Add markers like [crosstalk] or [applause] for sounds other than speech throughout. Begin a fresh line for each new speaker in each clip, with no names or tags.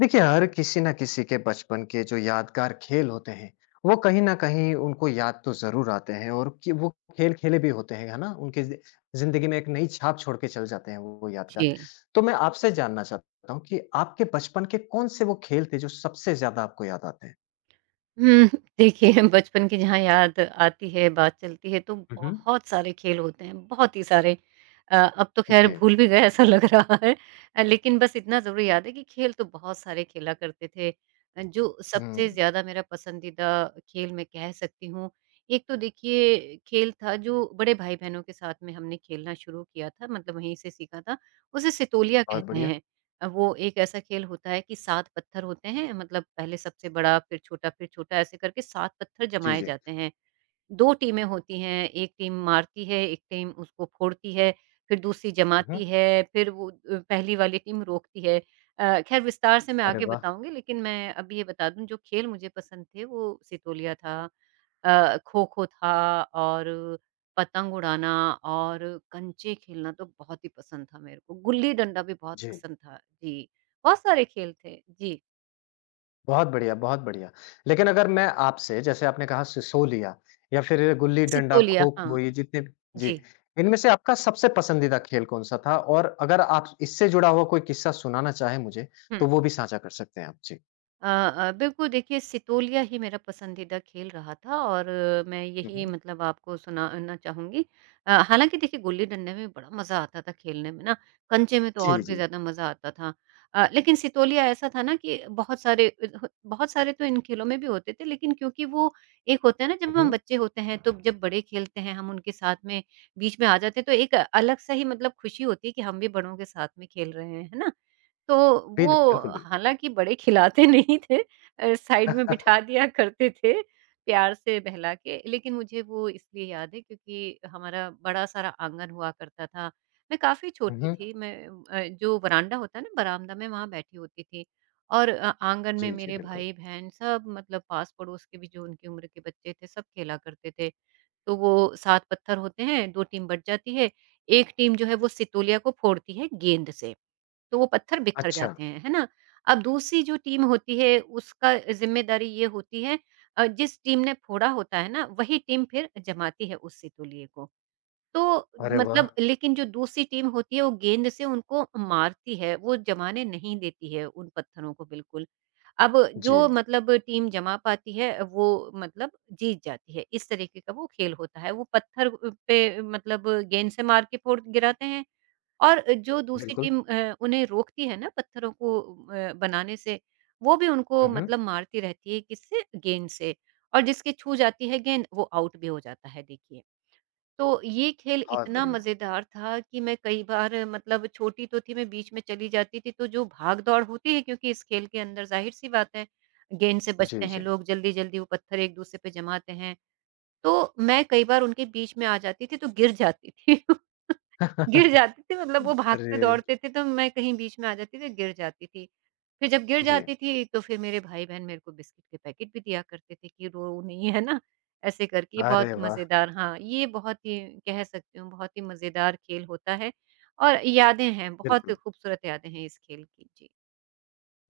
देखिए, हर किसी ना किसी के बचपन के जो यादगार खेल होते हैं, वो कहीं न कहीं उनको याद तो ज़रूर आते हैं और कि वो खेल खेले भी होते हैं, है ना? उनकी ज़िंदगी में एक नई छाप छोड़ के चले जाते हैं वो
जी।
यादगार। तो मैं आपसे जानना चाहता हूँ कि आपके बचपन के कौन-से वो खेल थे जो सबसे ज़्यादा आपको याद आते हैं?
हुँ, देखिए बचपन की जहाँ याद आती है, बात चलती है, तो
हुँ, हुँ।
बहुत सारे खेल होते हैं, बहुत ही सारे। अब तो ख़ैर
जी।
भूल भी गए ऐसा लग रहा है। लेकिन बस इतना ज़रूर याद है कि खेल तो बहुत सारे खेला करते थे। जो सबसे
हुँ,
ज़्यादा मेरा पसंदीदा खेल मैं कह सकती हूँ, एक तो देखिए खेल था जो बड़े भाई-बहनों के साथ में हमने खेलना शुरू किया था, मतलब वहीं से सीखा था, उसे सितोलिया
बहुत
कहते
बढ़िया।
हैं। वो एक ऐसा खेल होता है कि 7 पत्थर होते हैं मतलब पहले सबसे बड़ा फिर छोटा ऐसे करके 7 पत्थर
जी,
जमाए
जी।
जाते हैं। 2 टीमें होती हैं, एक टीम मारती है, एक टीम उसको फोड़ती है, फिर दूसरी
हुँ, हुँ।
जमाती है, फिर वो पहली वाली टीम रोकती है। ख़ैर विस्तार से मैं
अरे
आगे
वाह!
बताऊँगी लेकिन मैं अब ये बता दूँ जो खेल मुझे पसंद थे वो सितोलिया था, खो-खो था और पतंग उड़ाना और कंचे खेलना तो बहुत ही पसंद था मेरे को, गुल्ली-डंडा भी बहुत
जी।
पसंद था। जी, बहुत सारे खेल थे। जी,
बहुत बढ़िया, बहुत बढ़िया। लेकिन अगर मैं आपसे जैसे आपने कहा सिसोलिया या फिर गुल्ली-डंडा,
सितोलिया हाँ,
खो-खो ये जितने भी जी,
जी।
इनमें से आपका सबसे पसंदीदा खेल कौन-सा था? और अगर आप इससे जुड़ा हुआ कोई किस्सा सुनाना चाहें मुझे,
हुँ।
तो वो भी साझा कर सकते हैं आप। जी।
बिल्कुल देखिए सितोलिया ही मेरा पसंदीदा खेल रहा था और मैं
हुँ,
यही
हुँ।
मतलब आपको सुनाना चाहूँगी। हालाँकि देखिए गुल्ली डंडे में बड़ा मज़ा आता था खेलने में ना, कंचे में तो
जी,
और भी
जी।
ज़्यादा मज़ा आता था। लेकिन सितोलिया ऐसा था ना कि बहुत सारे बहुत सारे तो इन खेलों में भी होते थे लेकिन क्योंकि वो एक होता है ना
हुँ,
जब हम
हुँ।
बच्चे होते हैं तो जब बड़े खेलते हैं हम उनके साथ में बीच में आ जाते हैं तो एक अलग-सा ही मतलब खुशी होती है कि हम भी बड़ों के साथ में खेल रहे हैं, है ना? तो
बिल
वो
बिल्कुल, बिल्कुल।
हालाँकि बड़े खिलाते [laughs] नहीं थे, साइड में बिठा दिया करते थे, प्यार से बहला के। लेकिन मुझे वो इसलिए याद है क्योंकि हमारा बड़ा सारा आँगन हुआ करता था। मैं काफ़ी
हुँ,
छोटी
हुँ।
थी, मैं जो वरांडा होता है ना बरामदा में वहाँ बैठी होती थी। और आँगन में
जी, जी,
मेरे
बिल्कुल।
भाई-बहन सब मतलब पास-पड़ोस के भी जो उनकी उम्र के बच्चे थे सब खेला करते थे। तो वो 7 पत्थर होते हैं, 2 टीम बँट जाती है, 1 टीम जो है वो सितोलिया को फोड़ती है गेंद से। तो वो पत्थर बिखर
अच्छा।
जाते हैं, है ना? अब दूसरी जो टीम होती है उसका ज़िम्मेदारी ये होती है, जिस टीम ने फोड़ा होता है ना वही टीम फिर जमाती है उस सितौलिये को। तो
अरे वाह!
मतलब लेकिन जो दूसरी टीम होती है वो गेंद से उनको मारती है, वो जमाने नहीं देती है उन पत्थरों को बिल्कुल। अब जो
जी,
मतलब टीम जमा पाती है वो मतलब जीत जाती है, इस तरीके का वो खेल होता है। वो पत्थर पे मतलब गेंद से मार के फोड़ गिराते हैं और जो दूसरी
बिल्कुल।
टीम उन्हें रोकती है ना पत्थरों को बनाने से, वो भी उनको
हुँ, हुँ।
मतलब मारती रहती है किससे? गेंद से। और जिसके छू जाती है गेंद वो आउट भी हो जाता है देखिए। तो ये खेल
बहुत
इतना
बढ़िया।
मज़ेदार था कि मैं कई बार मतलब छोटी तो थी मैं बीच में चली जाती थी तो जो भाग-दौड़ होती है क्योंकि इस खेल के अंदर ज़ाहिर-सी बात है, गेंद से
जी,
बचते हैं
जी।
लोग, जल्दी-जल्दी वो पत्थर एक-दूसरे पे जमाते हैं। तो मैं कई बार उनके बीच में आ जाती थी तो गिर जाती थी। [laughs] गिर जाते थे मतलब वो
[laughs]
भागते
अरे!
दौड़ते थे तो मैं कहीं बीच में आ जाती थी, गिर जाती थी। फिर जब गिर
जी।
जाती थी तो फिर मेरे भाई-बहन मेरे को बिस्किट के पैकेट भी दिया करते थे कि रो नहीं, है ना? ऐसे करके बहुत
अरे वाह!
मज़ेदार हाँ, ये बहुत ही कह सकती हूँ बहुत ही मज़ेदार खेल होता है और यादें हैं, बहुत
बिल्कुल।
खूबसूरत यादें हैं इस खेल की। जी।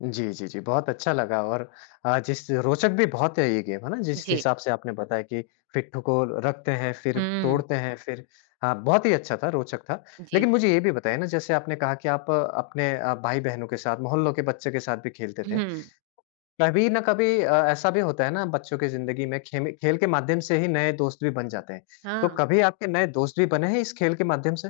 जी, जी, जी। बहुत अच्छा लगा और जिस रोचक भी बहुत है ये गेम, है ना? जिस
जी।
हिसाब से आपने बताया कि पिट्ठू को रखते हैं, फिर
हुँ।
तोड़ते हैं, फिर हाँ, बहुत ही अच्छा था, रोचक था।
जी।
लेकिन मुझे ये भी बताइए ना, जैसे आपने कहा कि आप अपने भाई-बहनों के साथ, मोहल्लों के बच्चे के साथ भी खेलते थे।
हुँ।
कभी ना कभी ऐसा भी होता है ना बच्चों की ज़िंदगी में, खेम खेल के माध्यम से ही नए दोस्त भी बन जाते हैं। तो
हाँ।
कभी आपके नए दोस्त भी बने हैं इस खेल के माध्यम से?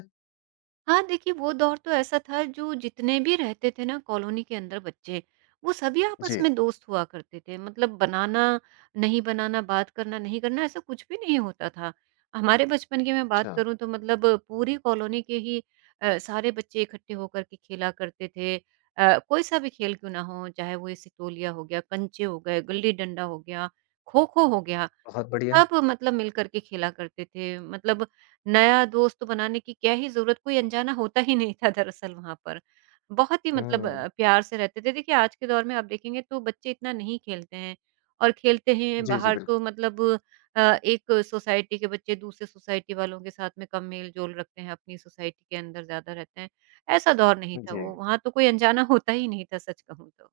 हाँ, देखिए वो दौर तो ऐसा था जो जितने भी रहते थे ना कॉलोनी के अंदर बच्चे, वो सभी आपस
जी।
में दोस्त हुआ करते थे। मतलब बनाना, नहीं बनाना, बात करना, नहीं करना ऐसा कुछ भी नहीं होता था। हमारे बचपन की मैं बात
अच्छा,
करूँ तो मतलब पूरी कॉलोनी के ही सारे बच्चे इकट्ठे होकर के खेला करते थे। कोई सा भी खेल क्यों ना हो, चाहे वो ये सितोलिया हो गया, कंचे हो गए, गिल्ली डंडा हो गया, खो-खो हो गया।
बहुत बढ़िया।
सब मतलब मिल कर के खेला करते थे। मतलब नया दोस्त बनाने की क्या ही ज़रूरत, कोई अनजाना होता ही नहीं था दरअसल वहाँ पर। बहुत ही मतलब
हुँ।
प्यार से रहते थे। देखिए आज के दौर में आप देखेंगे तो बच्चे इतना नहीं खेलते हैं और खेलते हैं
जी, जी,
बाहर
बिल्कुल।
तो मतलब एक सोसाइटी के बच्चे दूसरे सोसाइटी वालों के साथ में कम मेल-जोल रखते हैं, अपनी सोसाइटी के अंदर ज़्यादा रहते हैं। ऐसा दौर नहीं था
जी।
वो, वहाँ तो कोई अनजाना होता ही नहीं था सच कहूँ तो।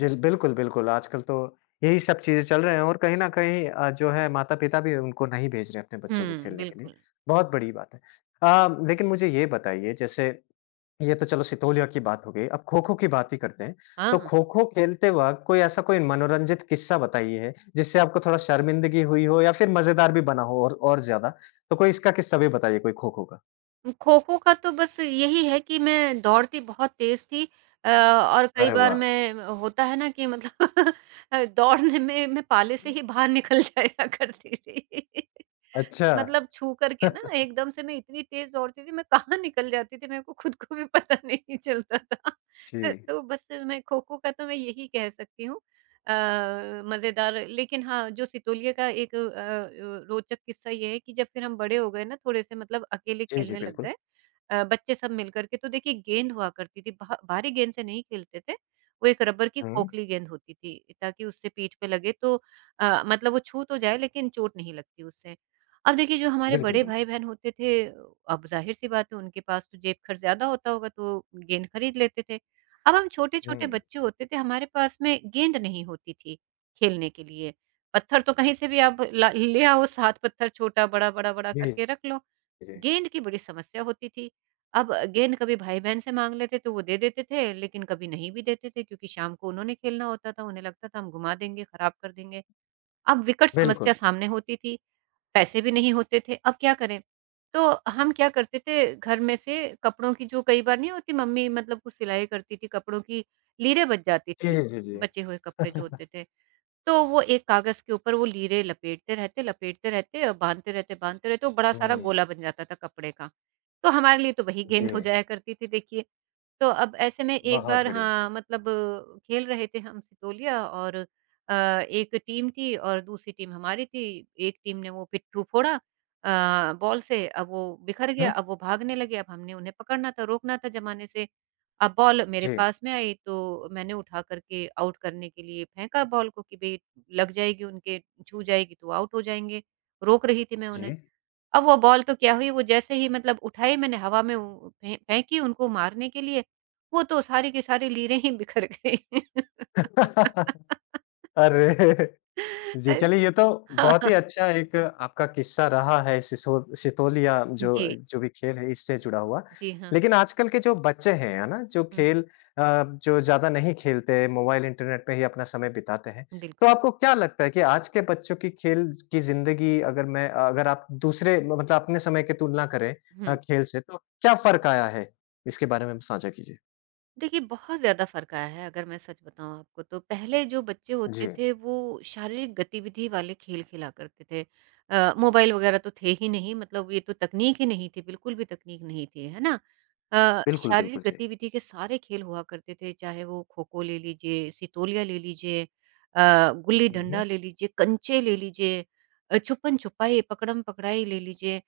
जिल बिल्कुल, बिल्कुल। आजकल तो यही सब चीज़ें चल रहे हैं और कहीं न कहीं जो है माता-पिता भी उनको नहीं भेज रहे अपने बच्चों को
हुँ,
खेलने के लिए,
बिल्कुल।
बहुत बड़ी बात है। लेकिन मुझे ये बताइए जैसे ये तो चलो सितोलिया की बात हो गई, अब खो-खो की बात ही करते हैं। तो
हाँ।
खो-खो खेलते वक़्त कोई ऐसा कोई मनोरंजित किस्सा बताइए जिससे आपको थोड़ा शर्मिंदगी हुई हो या फिर मज़ेदार भी बना हो और ज़्यादा? तो कोई इसका किस्सा भी बताइए कोई खो-खो का।
खो-खो का तो बस यही है कि मैं दौड़ती बहुत तेज़ थी, और कई
अरे
बार
वाह!
मैं होता है ना कि मतलब [laughs] दौड़ने में मैं पाले से ही बाहर निकल [laughs] जाया करती थी। [laughs]
अच्छा।
मतलब छू कर के ना एकदम से मैं इतनी तेज दौड़ती थी, मैं कहाँ निकल जाती थी, मेरे को खुद को भी पता [laughs] नहीं चलता
जी।
था। तो बस मैं खो-खो का तो मैं यही कह सकती हूँ। अ, मज़ेदार लेकिन हाँ, जो सितोलिया का एक रोचक किस्सा ये है कि जब फिर हम बड़े हो गए ना थोड़े से मतलब अकेले
जी, जी,
खेलने लग
बिल्कुल।
गए, बच्चे सब मिलकर के, तो देखिए गेंद हुआ करती थी, भा भारी गेंद से नहीं खेलते थे, वो एक रबर की
हुँ।
खोखली गेंद होती थी ताकि उससे पीठ पे लगे तो मतलब वो छू तो जाए लेकिन चोट नहीं लगती उससे। अब देखिए जो हमारे
बिल्कुल,
बड़े
बिल्कुल।
भाई-बहन होते थे, अब ज़ाहिर-सी बात है उनके पास तो जेब खर्च ज़्यादा होता होगा तो गेंद खरीद लेते थे। अब हम छोटे-छोटे
हुँ।
बच्चे होते थे, हमारे पास में गेंद नहीं होती थी खेलने के लिए। पत्थर तो कहीं से भी आप ला ले आओ, 7 पत्थर छोटा, बड़ा, बड़ा-बड़ा
जी,
करके रख लो।
जी।
गेंद की बड़ी समस्या होती थी। अब गेंद कभी भाई-बहन से माँग लेते तो वो दे देते थे, लेकिन कभी नहीं भी देते थे क्योंकि शाम को उन्होंने खेलना होता था, उन्हें लगता था हम घुमा देंगे, खराब कर देंगे। अब विकट समस्या
बिल्कुल।
सामने होती थी। पैसे भी नहीं होते थे, अब क्या करें? तो हम क्या करते थे, घर में से कपड़ों की जो कई बार नहीं होती मम्मी मतलब कुछ सिलाई करती थी, कपड़ों की लीरें बच जाती
जी,
थी,
जी, जी, जी।
बचे हुए कपड़े जो होते थे। तो वो एक कागज़ के ऊपर वो लीरें लपेटते रहते और बाँधते रहते, वो बड़ा सारा
हुँ,
गोला बन जाता था कपड़े का। तो हमारे लिए तो वही
जी,
गेंद हो जाया करती थी देखिए। तो अब ऐसे में एक
बहुत
बार
बढ़िया।
हाँ, मतलब खेल रहे थे हम सितोलिया और एक टीम थी और दूसरी टीम हमारी थी। एक टीम ने वो पिट्ठू फोड़ा, बॉल से, अब वो बिखर गया,
हुँ?
अब वो भागने लगे, अब हमने उन्हें पकड़ना था, रोकना था जमाने से। अब बॉल मेरे
जी,
पास में आई तो मैंने उठा कर के आउट करने के लिए फेंका बॉल को कि भई लग जाएगी उनके, छू जाएगी तो आउट हो जाएंगे। रोक रही थी मैं
जी।
उन्हें। अब वो बॉल तो क्या हुई, वो जैसे ही मतलब उठाई मैंने हवा में उ फे फेंकी उनको मारने के लिए, वो तो सारी की सारी लीरें ही बिखर गई। [laughs]
अरे! जी,
अ,
चलिए ये तो
हाँ,
बहुत
हाँ।
ही अच्छा एक आपका किस्सा रहा है सिसो सितोलिया जो
जी,
जो भी खेल है इससे जुड़ा हुआ।
जी हाँ।
लेकिन आजकल के जो बच्चे हैं, है ना? जो
हुँ,
खेल जो ज़्यादा नहीं खेलते, मोबाइल इंटरनेट पे ही अपना समय बिताते हैं।
बिल्कुल।
तो आपको क्या लगता है कि आज के बच्चों की खेल की ज़िंदगी अगर आप दूसरे मतलब अपने समय की तुलना करें
हुँ।
खेल से तो क्या फ़र्क आया है? इसके बारे में साझा कीजिए।
देखिए, बहुत ज़्यादा फ़र्क आया है अगर मैं सच बताऊँ आपको तो। पहले जो बच्चे होते
जी,
थे वो शारीरिक गतिविधि वाले खेल खेला करते थे। मोबाइल वग़ैरह तो थे ही नहीं मतलब ये तो तकनीक ही नहीं थी, बिल्कुल भी तकनीक नहीं थी, है ना?
बिल्कुल,
शारीरिक
बिल्कुल, जी।
गतिविधि के सारे खेल हुआ करते थे चाहे वो खो-खो ले लीजिए, सितोलिया ले लीजिए,
हुँ,
गुल्ली-डंडा
हुँ।
ले लीजिए, कंचे ले लीजिए, छुपन-छुपाई, पकड़म-पकड़ाई ले लीजिए।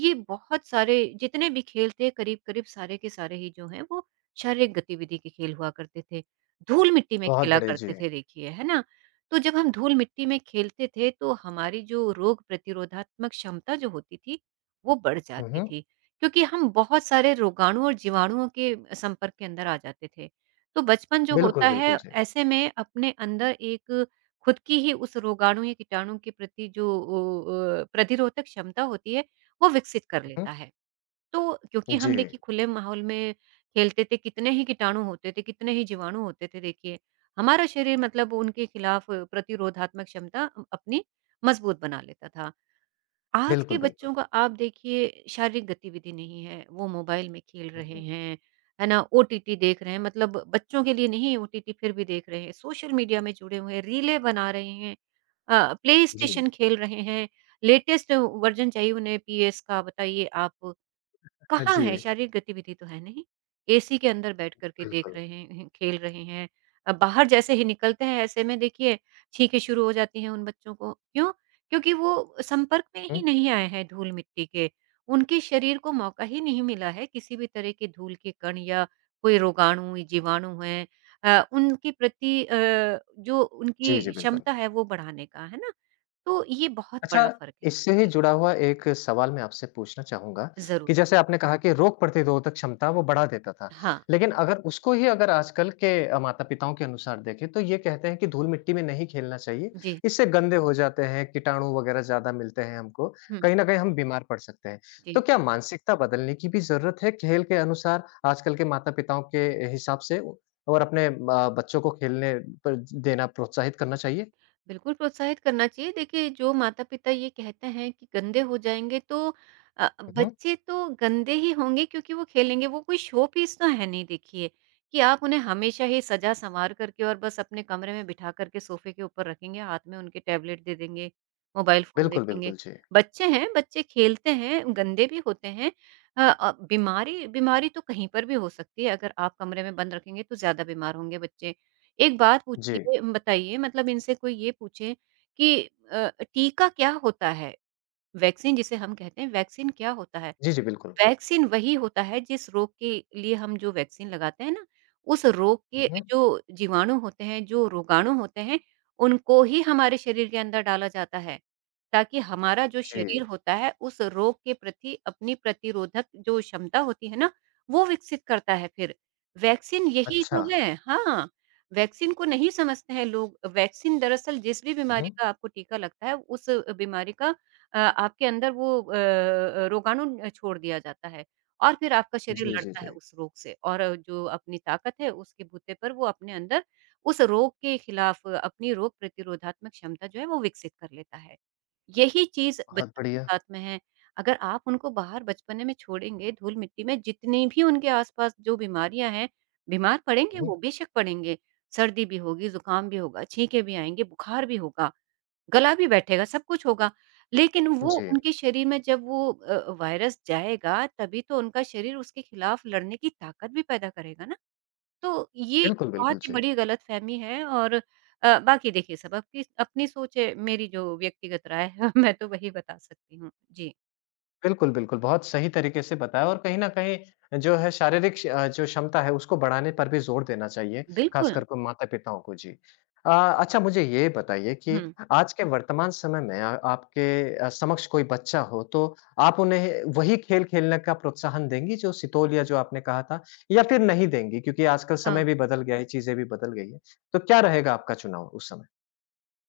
ये बहुत सारे जितने भी खेल थे करीब-करीब सारे के सारे ही जो हैं वो शारीरिक गतिविधि के खेल हुआ करते थे। धूल-मिट्टी में
बहुत
खेला
बढ़िया, जी।
करते थे देखिए, है ना? तो जब हम धूल-मिट्टी में खेलते थे तो हमारी जो रोग प्रतिरोधात्मक क्षमता जो होती थी, वो बढ़
हुँ,
जाती
हुँ।
थी। क्योंकि हम बहुत सारे रोगाणु और जीवाणुओं के संपर्क के अंदर आ जाते थे। तो बचपन जो
बिल्कुल,
होता है
बिल्कुल, जी।
ऐसे में अपने अंदर एक खुद की ही उस रोगाणु या कीटाणु के प्रति जो ओ प्रतिरोधक क्षमता होती है, वो विकसित कर
हुँ।
लेता है। तो क्योंकि
जी।
हम देखिए खुले माहौल में खेलते थे, कितने ही कीटाणु होते थे, कितने ही जीवाणु होते थे देखिए। हमारा शरीर मतलब उनके खिलाफ प्रतिरोधात्मक क्षमता अपनी मज़बूत बना लेता था। आज के
बिल्कुल, बिल्कुल।
बच्चों का आप देखिए शारीरिक गतिविधि नहीं है, वो मोबाइल में खेल
हुँ,
रहे
हुँ।
हैं, है ना? ओटीटी देख रहे हैं, मतलब बच्चों के लिए नहीं ओटीटी फिर भी देख रहे हैं, सोशल मीडिया में जुड़े हुए हैं, रीलें बना रहे हैं,
जी।
प्लेस्टेशन खेल रहे हैं, लेटेस्ट वर्ज़न चाहिए उन्हें पीएस का बताइए आप। कहाँ
जी,
है शारीरिक गतिविधि तो है नहीं। एसी के अंदर बैठ कर के देख
बिल्कुल।
रहे हैं, खेल रहे हैं। बाहर जैसे ही निकलते हैं ऐसे में देखिए छींकें शुरू हो जाती हैं उन बच्चों को। क्यों? क्योंकि वो संपर्क में
हुँ।
ही नहीं आए हैं धूल-मिट्टी के। उनके शरीर को मौका ही नहीं मिला है किसी भी तरह के धूल के कण या कोई रोगाणु, जीवाणु हैं उनके प्रति जो
जी, जी,
उनकी
बिल्कुल।
क्षमता है वो बढ़ाने का, है ना? तो ये बहुत बड़ा
अच्छा,
फ़र्क है।
इससे ही
जी,
जुड़ा हुआ एक सवाल मैं आपसे पूछना चाहूँगा
ज़रूर।
कि जैसे आपने कहा कि रोग प्रतिरोधक क्षमता वो बढ़ा देता था।
हाँ।
लेकिन अगर उसको ही अगर आजकल के माता-पिताओं के अनुसार देखें तो ये कहते हैं कि धूल-मिट्टी में नहीं खेलना चाहिए,
जी।
इससे गंदे हो जाते हैं, कीटाणु वगैरह ज़्यादा मिलते हैं हमको,
हुँ।
कहीं न कहीं हम बीमार पड़ सकते हैं।
जी।
तो क्या मानसिकता बदलने की भी ज़रूरत है खेल के अनुसार आजकल के माता-पिताओं के हिसाब से और अपने बच्चों को खेलने पर देना प्रोत्साहित करना चाहिए?
बिल्कुल प्रोत्साहित करना चाहिए। देखिए, जो माता-पिता ये कहते हैं कि गंदे हो जाएँगे तो
हुँ, हुँ।
बच्चे तो गंदे ही होंगे क्योंकि वो खेलेंगे, वो कोई शो पीस तो है नहीं देखिए, कि आप उन्हें हमेशा ही सजा-संवार करके और बस अपने कमरे में बिठा कर के सोफ़े के ऊपर रखेंगे, हाथ में उनके टैबलेट दे देंगे, मोबाइल फ़ोन
बिल्कुल,
देखेंगे।
बिल्कुल। जी।
बच्चे हैं, बच्चे खेलते हैं, गंदे भी होते हैं। बीमारी बीमारी तो कहीं पर भी हो सकती है, अगर आप कमरे में बंद रखेंगे तो ज़्यादा बीमार होंगे बच्चे। एक बात
जी।
पूछिए बताइए मतलब इनसे कोई ये पूछे कि टीका क्या होता है? वैक्सीन जिसे हम कहते हैं, वैक्सीन क्या होता है?
जी, जी, बिल्कुल।
वैक्सीन वही होता है जिस रोग के लिए हम जो वैक्सीन लगाते हैं ना, उस रोग के
हुँ, हुँ।
जो जीवाणु होते हैं, जो रोगाणु होते हैं, उनको ही हमारे शरीर के अंदर डाला जाता है, ताकि हमारा जो
जी,
शरीर होता है, उस रोग के प्रति अपनी प्रतिरोधक जो क्षमता होती है ना, वो विकसित करता है फिर। वैक्सीन यही
अच्छा।
तो है। हाँ, वैक्सीन को नहीं समझते हैं लोग। वैक्सीन दरअसल जिस भी
हुँ,
बीमारी
हुँ।
का आपको टीका लगता है, उस बीमारी का आपके अंदर वो रोगाणु छोड़ दिया जाता है और फिर आपका शरीर
जी, जी,
लड़ता है
जी।
उस रोग से और जो अपनी ताकत है उसके बूते पर वो अपने अंदर उस रोग के खिलाफ अपनी रोग प्रतिरोधात्मक क्षमता जो है वो विकसित कर लेता है। यही चीज़
बहुत
बच्चों के
बढ़िया।
साथ में है। अगर आप उनको बाहर बचपने में छोड़ेंगे धूल-मिट्टी में जितनी भी उनके आस-पास जो बीमारियाँ हैं, बीमार पड़ेंगे
हुँ, हुँ।
वो बेशक पड़ेंगे। सर्दी भी होगी, ज़ुकाम भी होगा, छींकें भी आएँगी, बुखार भी होगा। गला भी बैठेगा, सब कुछ होगा, लेकिन वो
जी,
उनके शरीर में जब वो वायरस जाएगा, तभी तो उनका शरीर उसके खिलाफ लड़ने की ताकत भी पैदा करेगा ना। तो ये एक
बिल्कुल,
बहुत
बिल्कुल,
ही
जी।
बड़ी गलतफ़हमी है और बाकी देखिए सब आपकी अपनी सोच है, मेरी जो व्यक्तिगत राय है [laughs] मैं तो वही बता सकती हूँ। जी,
बिल्कुल, बिल्कुल। बहुत सही तरीके से बताया और कहीं न कहीं जो है शारीरिक जो क्षमता है उसको बढ़ाने पर भी ज़ोर देना चाहिए,
बिल्कुल।
खासकर को माता-पिताओं को। जी। अच्छा मुझे ये बताइए कि
हुँ,
आज के वर्तमान समय में आपके समक्ष कोई बच्चा हो तो आप उन्हें वही खेल खेलने का प्रोत्साहन देंगी जो सितोलिया जो आपने कहा था या फिर नहीं देंगी? क्योंकि आजकल
हाँ।
समय भी बदल गया है, चीज़ें भी बदल गई हैं। तो क्या रहेगा आपका चुनाव उस समय?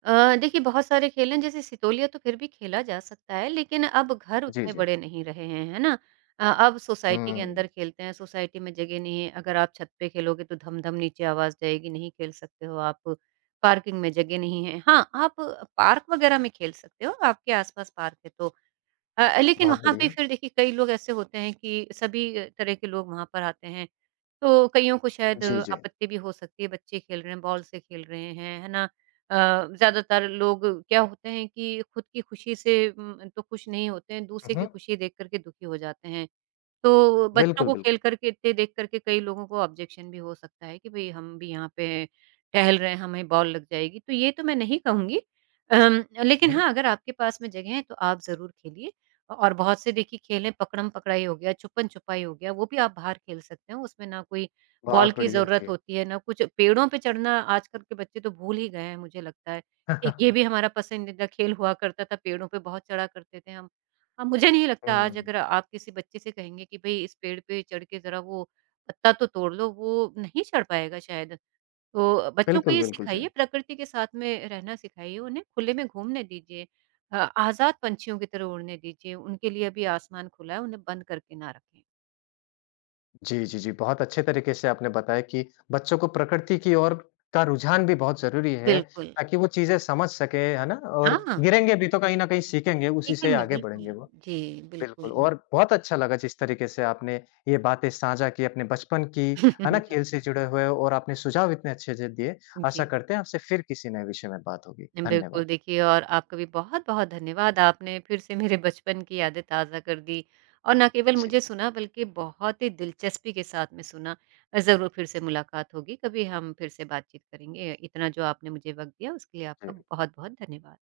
देखिए बहुत सारे खेल हैं जैसे सितोलिया तो फिर भी खेला जा सकता है लेकिन अब घर
जी,
उतने
जी।
बड़े नहीं रहे हैं, है ना? अब सोसाइटी के
हुँ।
अंदर खेलते हैं, सोसाइटी में जगह नहीं है, अगर आप छत पे खेलोगे तो धम-धम नीचे आवाज़ जाएगी, नहीं खेल सकते हो आप, पार्किंग में जगह नहीं है। हाँ, आप पार्क वगैरह में खेल सकते हो, आपके आस-पास पार्क है तो। लेकिन
बहुत
वहाँ पे
बढ़िया।
फिर देखिए कई लोग ऐसे होते हैं कि सभी तरह के लोग वहाँ पर आते हैं। तो कइयों को शायद
जी, जी।
आपत्ति भी हो सकती है, बच्चे खेल रहे हैं, बॉल से खेल रहे हैं, है ना? ज़्यादातर लोग क्या होते हैं कि खुद की खुशी से तो खुश नहीं होते हैं,
हुँ,
दूसरे की
हुँ।
खुशी देख कर के दुखी हो जाते हैं। तो बच्चों
बिल्कुल,
को
बिल्कुल।
खेल कर के इतने देख कर के कई लोगों को ऑब्जेक्शन भी हो सकता है कि भई हम भी यहाँ पे टहल रहे हैं, हमें बॉल लग जाएगी, तो ये तो मैं नहीं कहूँगी। लेकिन
हुँ।
हाँ, अगर आपके पास में जगह है तो आप ज़रूर खेलिए और बहुत से देखिए खेल हैं, पकड़म-पकड़ाई हो गया, छुपन-छुपाई हो गया, वो भी आप बाहर खेल सकते हो, उसमें ना कोई बॉल
बहुत
की
बढ़िया,
ज़रूरत
जी।
होती है, ना कुछ। पेड़ों पे चढ़ना आजकल के बच्चे तो भूल ही गए हैं मुझे लगता है। एक ये भी
[laughs]
हमारा पसंदीदा खेल हुआ करता था, पेड़ों पे बहुत चढ़ा करते थे हम। मुझे नहीं लगता
हुँ,
आज अगर आप किसी बच्चे से कहेंगे कि भई इस पेड़ पे चढ़ के ज़रा वो पत्ता तो तोड़ लो, वो नहीं चढ़ पाएगा शायद। तो बच्चों को
बिल्कुल,
ये
बिल्कुल, जी।
सिखाइए, प्रकृति के साथ में रहना सिखाइए उन्हें, खुले में घूमने दीजिए। आज़ाद पंछियों की तरह उड़ने दीजिए, उनके लिए अभी आसमान खुला है, उन्हें बंद करके ना रखें।
जी, जी, जी, बहुत अच्छे तरीके से आपने बताया कि बच्चों को प्रकृति की ओर का रुझान भी बहुत ज़रूरी है,
बिल्कुल।
ताकि वो चीज़ें समझ सकें, है ना? और
हाँ,
गिरेंगे भी तो कहीं न कहीं सीखेंगे, उसी से
देखेंगे
आगे बढ़ेंगे
बिल्कुल।
वो।
जी, बिल्कुल।
बिल्कुल, और बहुत अच्छा लगा जिस तरीके से आपने ये बातें साझा की, अपने बचपन की, है ना? खेल
[laughs]
से जुड़े हुए और आपने सुझाव इतने अच्छे से दिए। आशा
जी।
करते हैं आपसे फिर किसी नए विषय में बात होगी।
बिल्कुल,
धन्यवाद।
देखिए और आपका भी बहुत-बहुत धन्यवाद। आपने फिर से मेरे बचपन की यादें ताज़ा कर दी और ना केवल
जी,
मुझे सुना बल्कि बहुत ही दिलचस्पी के साथ में सुना। ज़रूर फिर से मुलाकात होगी, कभी हम फिर से बातचीत करेंगे। इतना जो आपने मुझे वक़्त दिया उसके लिए आपका
जी।
बहुत-बहुत धन्यवाद।